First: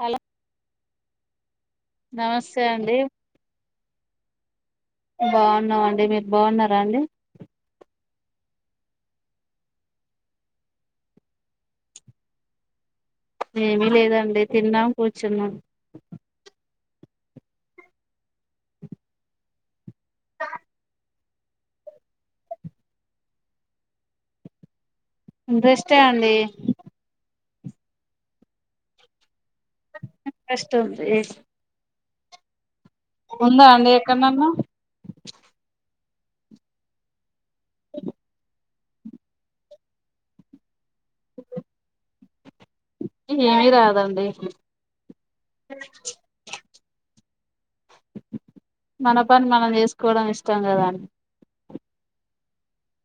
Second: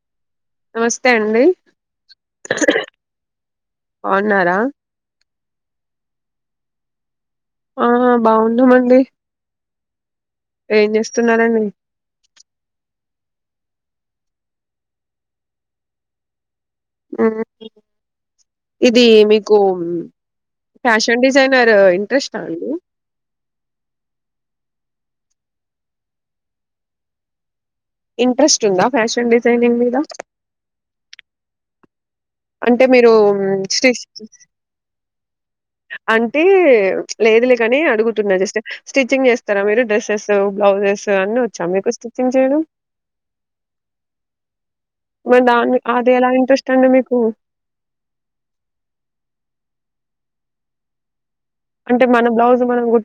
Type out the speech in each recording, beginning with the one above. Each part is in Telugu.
హలో నమస్తే అండి నమస్తే అండి ఉన్నారా బాగున్నాం అండి మీరు బాగున్నారా అండి ఆ బాగున్నామండి ఏం చేస్తున్నారండి ఏమిీ లేదండి తిన్నాం కూర్చున్నాం హూ ఇది మీకు ఫ్యాషన్ డిజైనర్ ఇంట్రెస్ట అండి ఇంట్రెస్టే అండి ఇంట్రెస్ట్ ఉందా ఫ్యాషన్ డిజై ఇంట్రెస్ట్ ఉంది అంటే మీరు ఉందా శ్రీ అండి ఎక్కడనన్నా అంటే లేదు లే కాని అడుగుతున్నా జస్ట్ స్టిచ్చింగ్ చేస్తారా మీరు డ్రెస్సెస్ బ్లౌజెస్ అన్ని వచ్చా మీకు స్టిచ్చింగ్ చేయడం ఏమీ రాదండి మరి దా అది ఎలా ఇంట్రెస్ట్ ట్టండి మీకు మన పని మనం చేసుకోవడం ఇష్టం కద అండి అంటే మన బ్లౌజ్ మనం గు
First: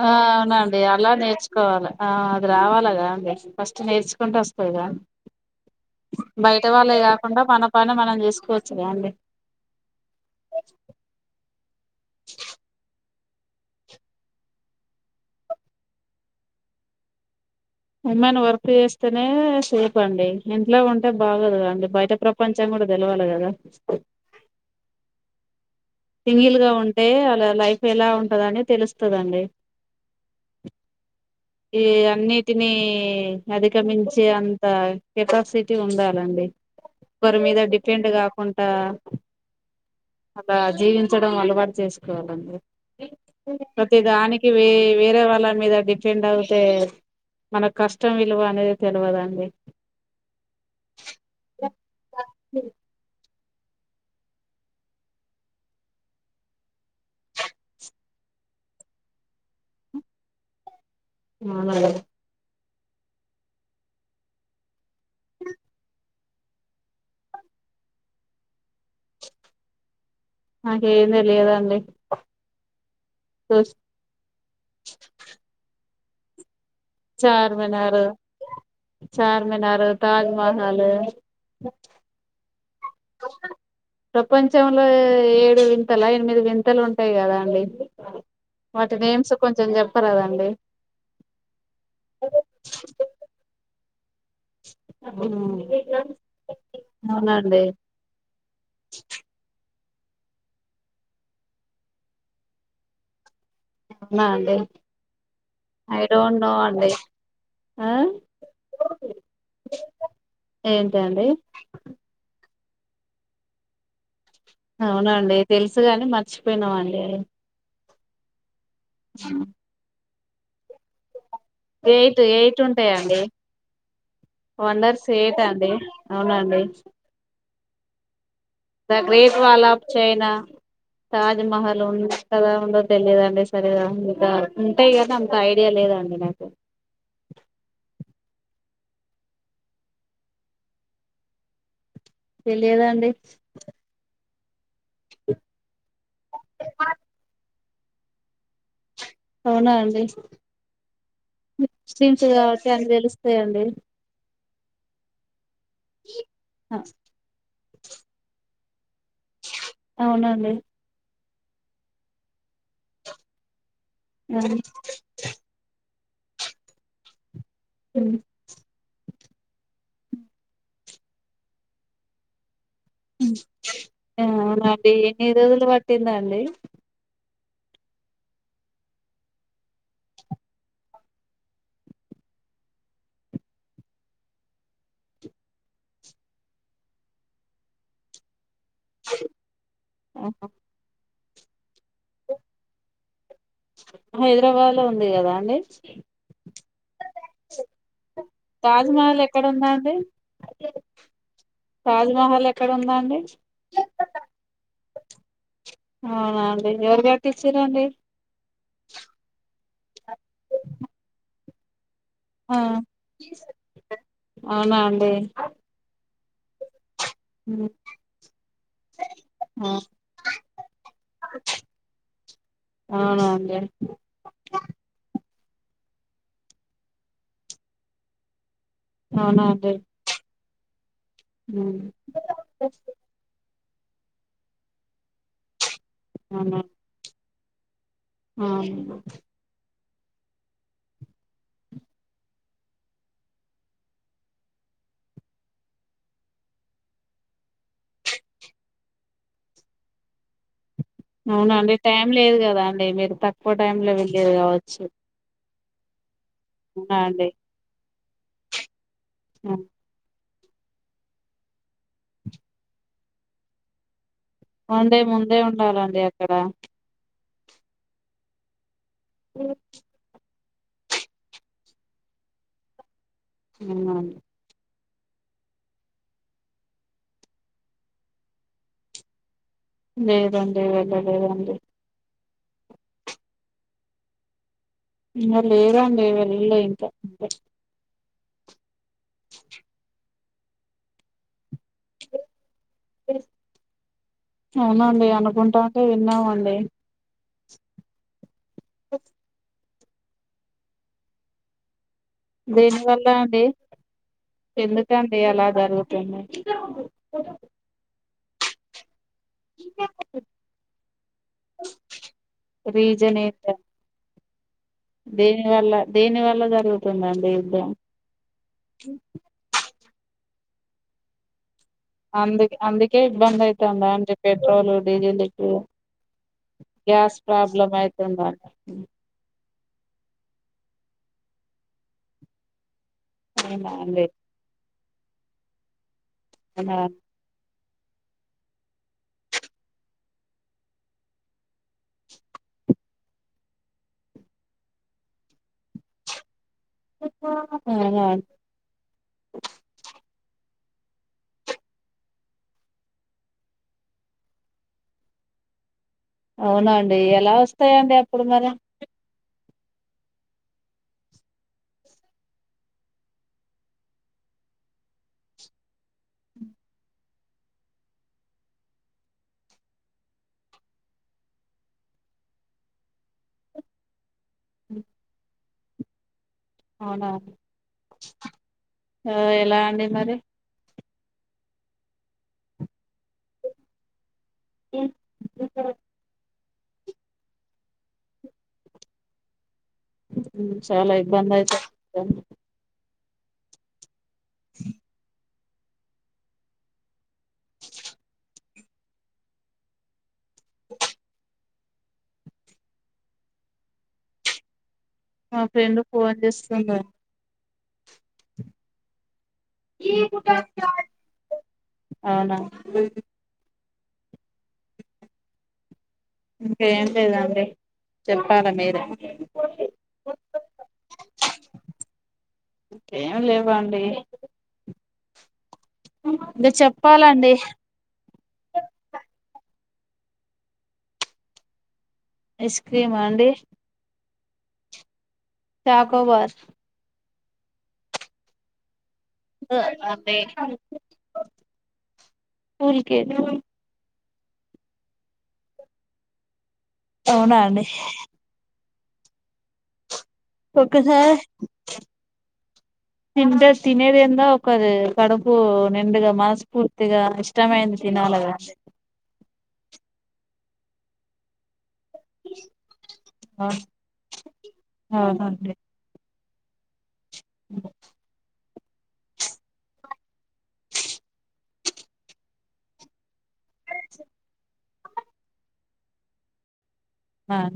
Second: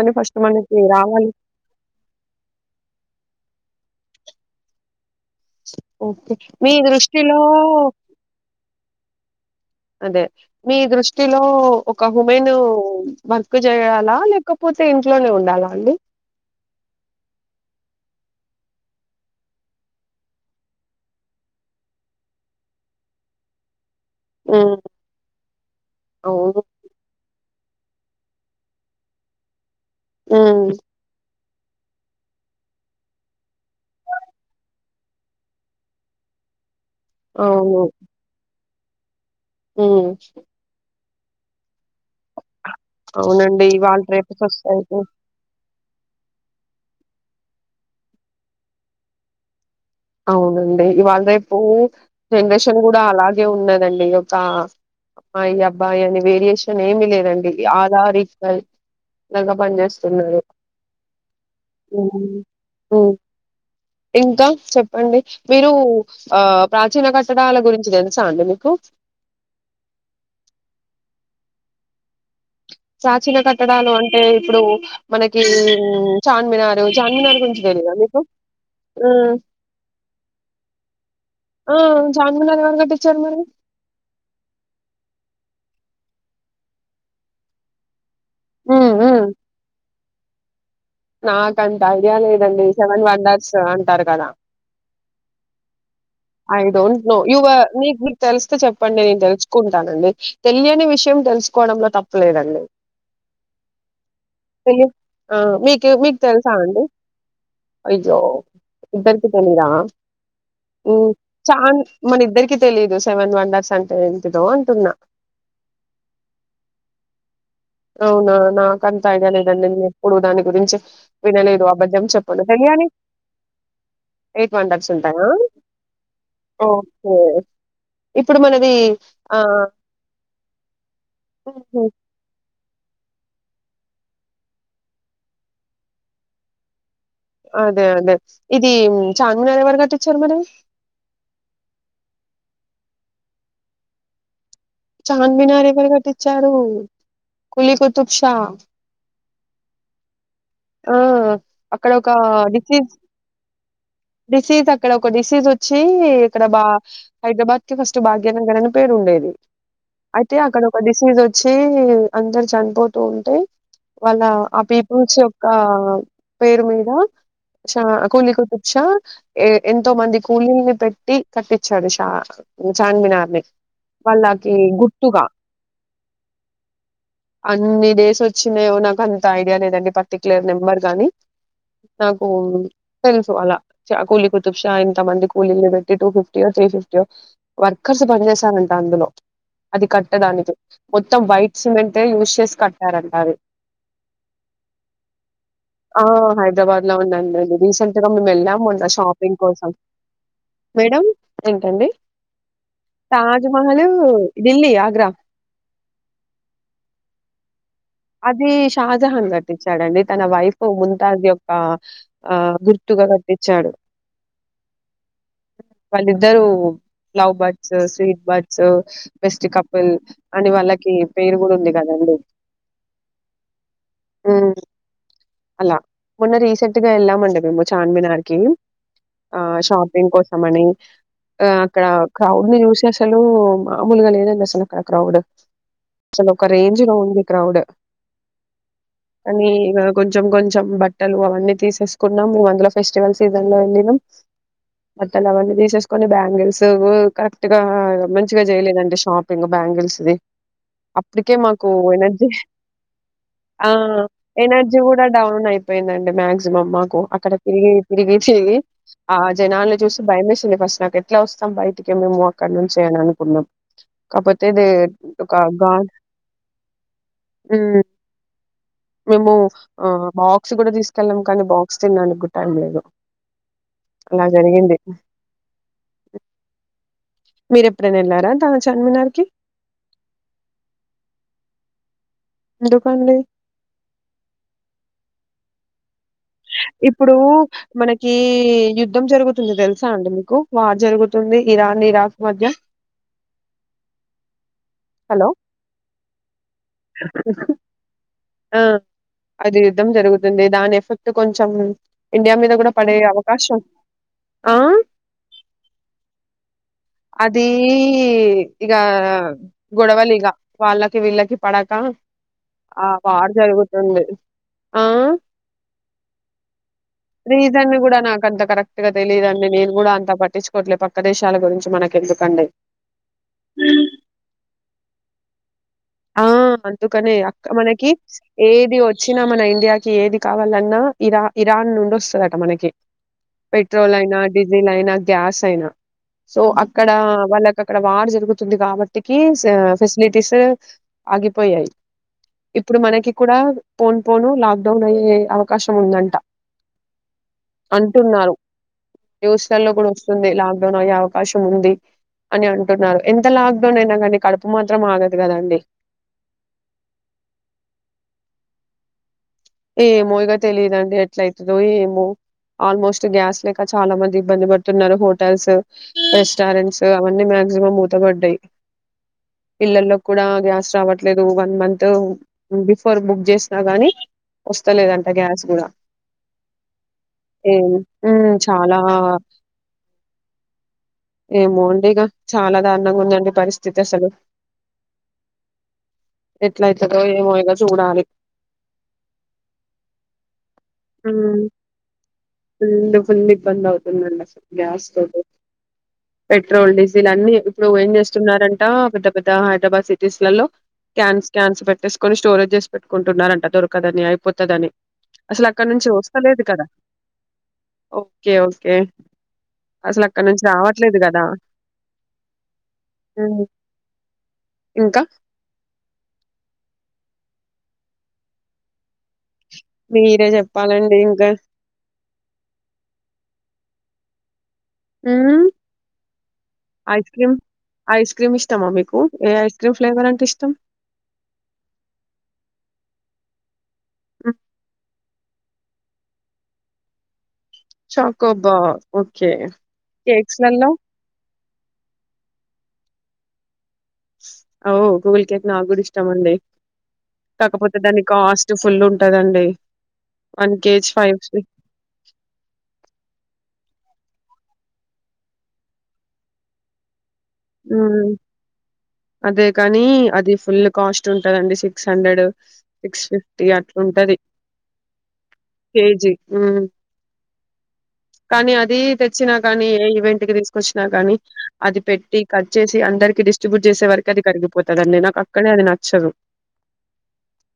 ఆ అవునండి అలా నేర్చుకోవాలి ఆ అది రావాలగా అండి ఫస్ట్ నేర్చుక్ తుంటే వస్తాయ్ గాన్ ఓకే మీ దృష్టిలో మన పని మనం చేసుకోవచ్చుగా అండి అదే మీ దృష్టిలో ఒక హుమెను వర్క్ చేయాలా లేకపోతే ఇంట్లోనే ఉండాలా అండి ఉమెన్ వర్క్ చేస్తేనే సేప్ అండి ఇంట్లో ఉంటే బాగొదుగదండి బయట ప్రపంచం కూడా తెలవాలి కదా ఆ సింగిల్ గా ఉంటే అలా లైఫ్ ఎలా ఉంటదని తెలుస్తదండి ఆ ఈ అన్నిటిని అధిగమించి అంత కెపాసిటీ ఉండాలండి ఒకరి మీద డిపెండ్ కాకుండ్ ఆ ఉమ్ ట్టడం అలవాటు చేసుకోవాలండి అవునండి. ప్రతి ఇవాళ రేపు దానికి వే సొసైటీ వేరే వాళ్ళ మీద డిప్ తెండ్ అవుతే మన కష్టం విలువ అనేది తెలవదండి అవునండి ఇవాళ రేపు జనరేషన్ కూడా అలా ఉన్నదండి ఒక అమ్మాయి అబ్బాయి అని వేరియేషన్ ఏమి లేదండి, అల్ ఆర్ ఈక్వల్ లాగా పనిచేస్తున్నారు. [inaudible] హ్మ్ ఇంకా చెప్ అండి మీరు ఆ ప్రాచీన కట్టడాల గురించి తెలుసా అండి మీకు నాకేం తెలియదండి ప్రాచీన కట్టడాలు అంటే ఇప్పుడు మనకి మ్ చార్మినార్ చార్మినార్ గురించి తెలీదా మీకు హ్మ్.. చార్మినార్ ఆ తాజ్మహల్ చార్మినార్ ఎవరు కట్టి ప్రపంచంలో ఏడు వింతలా ఎనిమిది వింతలు ఉంటాయి గదా అండి హ్మ్. వాటి హ్మ్. నేమ్స్ కొంచెం చెప్ ప్పారాదండి నాకంత ఐడియా లేదండి సెవెన్ వండర్స్ అం టారు కదా ఐ డోంట్ నో అవునండి యువర్ మిక్ మీకు తెలిస్తే చెప్పండి నేను తెలుసుకుం తనని తెలియని విషయం తెలుసుకోవడంలో తప్పలేదండి. అవునా అండి తెలిద్ హ మీక్ ఐ మీకు డోంట్ తెలుసా నో అండి, ఆ అయ్యో ఇద్దరికి తెలిదా మ్ ఏంటండి చా మనిద్ద ఇద్దరికి తెలీదు సెవెన్ వండర్స్ అంటే ఏంటిదో అంటున్నా అవునండి తెలుసు కాని, మర్చిపోయినామండి అవునా నాక్ కంతా ఐడియా లెదండి మి ఇప్పుడు దాని గురించి వినలేదు అబద్దం ఎయిట్ చెప్పను ఎయిట్ తెలియాలి, ఉంటాయండి ఎయిట్ వండర్స్ ఉంటాయా ఎయిట్ అండి అవునండి ఓహొ the great wall of China ఉహు, తాజ్మహల్ ఉంటద ఉండద్ తెలిదండి సరిగా ఇంకా ఉంటాయి కని అంత ఐడియా లేదండి నాకు అదే అదే ఇది చార్మినారు ఎవరు కట్టించారు మరి తేలియదాండి చార్మినార్ ఎవరు కట్ ట్టించారు కులీ కుతుబ్షా అవునా అండి ఆ అక్కడ ఒక ముస్లిమ్స్ కాబట్టి అన్ని డిసీజ్ తెలుస్తాయండి డిసీజ్ అక్కడ ఒక డిసీజ్ వచ్చి ఇక్కడ బా హైదరాబాద్ కి ఫస్ట్ భాగ్యనగర్ అని పేరు ఉండేది అవునండి అయితేక్కడ ఒకదిసి వచ్చి అందరు చనిపోతూ ఉంటే వాళ్ళ ఆ పేపు నుంచి ఆ పేరు మీదా షా కోలీ కుతుప్షా ఏ ఎంతో మంది కూలీల్ని పెట్టి కట్టించాడు షా చార్మినార్ ని అ వాళ్ళకి అవునండి గుర్తుగా ఎన్ని రోజులు పట్టిందా అండి అన్ని డేస్ వచ్చినాయో నాకు అంత ఐడియా లేదండి ప లర్ నెంబర్ గాని నాకు తెలుసు అలా కూలీ కుతుపుసా ఇంత మంది కూలీ పెట్టి టూ ఫిఫ్టీయో త్రీ ఫిఫ్టీయో వర్కర్స్ పని చేసాన అందులో అది కట్టడానికి మొత్తం వైట్ సిమెంంటే యూజ్ చేసి కట్టారంంట అది అ ఆ హైదరాబాద్ లో ఉందంండి రీసెంట్గా మేము వెళ్ళాముందు తాజ్మహల్ షాపింగ్ ఎక్కడ కోసం ఉందండి మేడం ఏంటండి తాజ్మహల్ ఎక్కడ ఉందండి తాజ్మహల్ ఢిల్లీ ఆగ్రా అవునా అండి ఎవరు గ టీచ్చర అండి అది షాజహాన్ కట్టించాడంండి తన వైఫ్ ముంతాజ్ యొక్క ఆ గుర్తుగా కట్టించాడు అవునా అండి వాళ్ళిద్దరుూ ఫ్లవ్ ఉ బర్డ్స్ స్వీట్ బర్డ్స్ బెస్ట్ ఆ కపుల్ అని వాళ్ళకి పేరు కూడా ఉంది కదండి అనా అంటే అలా మొన్న రీసెంట్ గా వెళ్ామండి మేము చాన్మినార్కి ఆ అవునా అండి షాపింగ్ కోసం అని ఆ ఉమ్. అక్కడ క్రౌడ్ ని చూసి అసలు అమలుగా ఏదన్నా సన్నక్కడ క్రౌడ్ చ ఒక రేంజ రానుంది క్రౌడ్ ఆ అని ఇగ కొంచెం కొంచెం బట్టలు అవన్నీ తీసేసుకున్నాం మే అందులో ఫెస్టివల్ సీజన్ లో వెళ్ళినం బట్టలు అవన్నీ తీసేసుకుొని బ్యాంగిల్స్ కరెక్ట్ గా మంచిగా చేయలేదండి షాపింగ్ బ్యాంగిల్స్ది అప్పుటికే అవునా మాకు అండి టైం లేదు కదా అండి మీరు తక్కువ టై లో వెళ్ళేది కావచ్చు ఇ మస్ అవునా మ్కు అండి అక్కడ తిరిగి తిరిగి తిరిగి ఆ జనాను చూసి భయేస్త ఫస్ట్ నాకు ఎట్లా వస్తాం బయటికిే మేము అక్కడ నుంచి అని అనుకున్నాం ఒక పత్తే ద వన్ డే గ ముందే ఆమ్ ఉండాలండి అక్కడ మేము ఆ బ బుక్స్ కూడా తీసుకెళ్ళం కానీ బాక్స్ తినడానికి కూడా టైం లేదు అవునా అండి అలా జరిగింది అమ్ మీరు ఎప్పుడైనా వెళ్లారా తా చార్మినార్ కి లేదండి వెళ్ళ లేదండి ఎందుకండి ఈనా లే రాండి ఇప్పుడు మన కి యుద్ధం జరుగుతుంది తెలుసా అండి మీకు వార్ జరుగుతుంది ఇరాన్ ఇరాక్ మధ్య అవునండి హలో! అనుకుంటాంటే విన్నామండి ఆ అదే యుధ్ధం జరుగుతుంది దాని ఎఫెక్ట్ కొంచెం ఇండియా మీద గూడా పడే దీనివల్ల అండి అవకాశం ఆ! ఎందుకండి అలా జరుగుతుంది ఇకా గొడవలిగా వాళ్ళకి వీళ్ళకి పడక ఆ రీజన్ వార్ ఏంట జరుగుతుంది ఆ! దేని వల్ల దేని వల్ల జరుగు రీజన్ కూడా నాకంత కరెక్ట్ గా తెలియదు అండి నేను కూడా అంత పట్టించుకోట్లేదు పక్క దేశాల గురించి అందు మనకెందుకండి. అందుకే ఇబ్బంది అవుతుందా అంటే పెట్రోల్ విడియోలది ఎక్కువ ఆ అందుకనే అక్క మనకి అయితుందా ఏది వచ్చినా మన ఇండియాకి ఏది కావాలన్నా ఇరా ఇరాన్ నుండి వస్తదట మనకి అవునా పెట్రోల్ అండి అయినా డీజిల్ అయినా గ్యాస్ అయినా సో అవునా అక్కడ వాళ్ళ అక్కడ వార్ జరుగుతుంది కాబట్టికి ఫెసిలిటీస్ ఆగిపోయాయి ఇప్పుడు మనకి కూడా పోను పోను లాక్ డౌన్ అయ్యే అవకాశం ఉందంట అవునా అంటున్నారు దేశాల్లో కూడా వస్తుంది లాక్ డౌన్ అయ్యే అవకాశం ఉంది అని అంటున్నారు ఎంత లాక్ డౌన్ అయినా కానీ కడుపు మాత్రం ఆగదు కదండి అవునండి ఎలా వస్తాయండి అప్పుడు మరి ఏమో ఇక తెలియదుండి ఎట్ల అయితుందో ఏమో ఆల్మోస్ట్ గ్యాస్ లేక చాలా మంది ఇబ్బంది పడుతున్నారు హోటల్స్ రెస్టారెంట్స్ అవన్నీ మక్సిమం మూతపడ్డాయి పిల్లల్లో కూడా గ్యాస్ రావట్లేదు వన్ మంత్ బిఫోర్ బుక్ చేసినా గానీ వస్తలేదంట గ్యాస్ కూడా అవునా ఏం ఉమ్ చాలా ఆ ఎలా అండి మరి ఏమోండి ఇగ చాలా దారుణంగా ఉందండి పరిస్థితి అసలు మ్మ్ [unintelligible] ఎట్లయితదో ఏమో ఇగ చూడాలి మ్మ్ చాలా ఇబ్బంది అయ్యి [unintelligible] కొంచెం ఇబ్బంది అవుతుందండి గ్యాస్ [unintelligible] పెట్రోల్ డీజిల్ అన్ని ఇప్పుడు ఏం చేస్తున్నారంటా పెద్ద పెద్ద హైదరాబాద్ సి టిస్ లల్లో క్యాన్స్ క్యాన్స్ పెట్టేసుకుని స్టోరేజ్ చేస్ పెట్టుకుంటున్నారంట దకు కదని అయిపోతదని మా అసలు అక్కడ ఫ్రెండ్ నుంచి ఫోన్ వస్తలేదు కదా చేస్తుంది ఓకే ఓకే అసలు అక్కడ నుంచి రావట్లేదు కదా అవునా ఇంకా ఇంకేం లేదండి చెప్పాలా మీర మీరే చెప్పాలండి ఇంకా ఏం లేవండి మ్మ్ ఇంకా ఐస్ చెప్పాలండి క్రీమ్ ఐస్ క్రీమ్ ఇస్తామా మీకు ఏ ఐస్ క్రీమ్ ఫ్లేవర్ంట ఇష్టం ఐస్ క్రీమా అండి మ్మ్ చాకోబార్ చాకో బా ఓకే అండి కేక్స్ లల్లో కూల్ కేకు ఓ గగుల్ కేక్ నా కూడా ఇష్టం అండి అవునా అండి కాకపోతే దాన్ని కాస్ట్ టు ఫుల్ ఉంటదండి వన్ ఒక కేజీ సార్ ఫైవ్ ఇంట్రెస్ట్ తినేది ఏందో ఒకది కడుపు నిండుగా మనస్ఫూర్తిగా ఇష్టమైంది హ్మ్. తినాలా గా అండి అదే కాని అది ఫుల్ కాస్ట్ ఉంటదండి సి సిక్స్ హండ్రెడ్ సిక్స్ ఫిఫ్టీ అట్లా ఉంటది కేజీ మ్మ్ మ్మ్ కానీ అది తెచ్చినా కానీ ఏ ఈవెంట్ కి తీసుకొచ్చినా గానీ అది పెట్టి కట్ చేసి అందరికి డిస్ చేస వర్కు అదికారు పోతుదన్నీ నాకు అక్కడ అది నచ్చదు అ అ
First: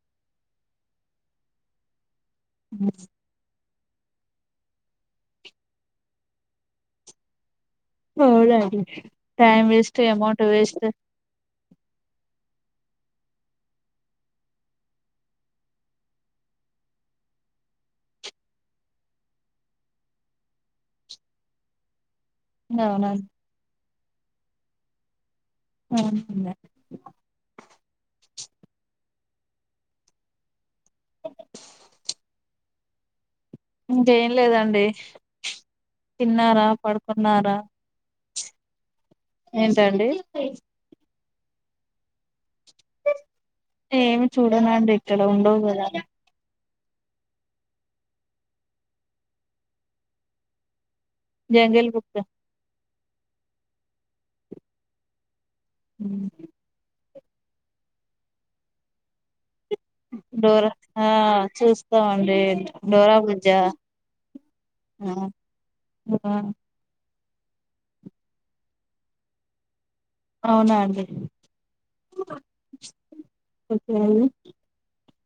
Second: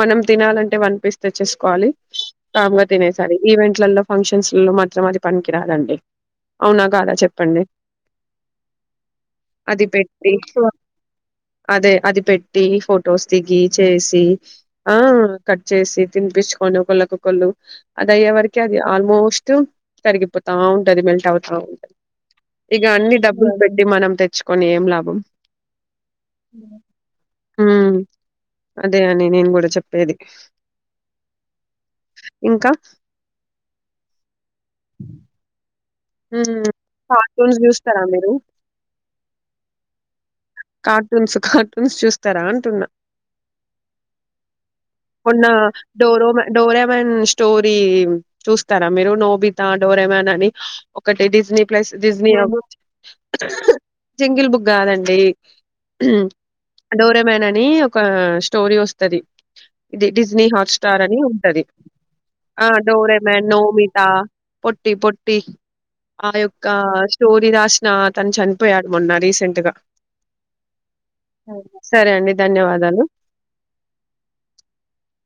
మనం తినాలంటే వన్ పీస్ తెచ్చేసుకోవాలి సాంగ తినయి సర ఈవెంట్ వాట్లలో ఫంక్షన్స్లలో మాత్రం అది పనికిరాదండి అవునా కాదా చెప్పండి బళ అడి టైమ్ అది వేస్ట్ అమౌంట్ పెట్టి వేస్ట్ అదే అది పెట్టి ఫొటోస్ దిగి చేసి ఆ కట్ చేసి తినిపచ్చుకొని ఒకళ్ళకళ్ళు అది అయ్యే వరక అది ఆల్మోస్ట్ తరిగిపోతా ఉంటది మెల్ట్ అవుతా ఉంటది ఇక అన్నీ అవునండి బ్బ పెడ్డి మనం తెచ్చుకొని ఏం లాభం ఉమ్ [unintelligible] అదే అని నేను కూడా చెప్పేది ఇంకా అంటే లేదండి తిన్నారా పడుకున్నారా కార్టూన్స్ చూస్తారా మీరు ఏంటండి కార్టూన్స్ కార్టూన్స్ చూస్తారా అంటున్నా ఏమి చూడనండి ఇక్కడ ఉండవు కదా డోరమన్ స్టోరీ చూస్తారా మీరు నోబితా డోరమన్ అని ఒకటి Disney jungle plus book Disney అ జంగిల్ బుక్ కాదండి డోరే వుమెన్ అని ఒక స్టోరీ వస్తుది ఇది డిజ్నీ డోరా హాట్స్టార్ ఆ అని ఉంటది చూస్తామండి ఆ డోరా డోరెమన్ బుజ్జా నోమిత పొట్టి పొట్టి ఆ యొక్క స్టోరీ రాసిన అతను చనిపోయాడు మొన్నా రీసెంట్ గా అవునా అండి సరే అండి ధన్యవాదాలు [inaudible]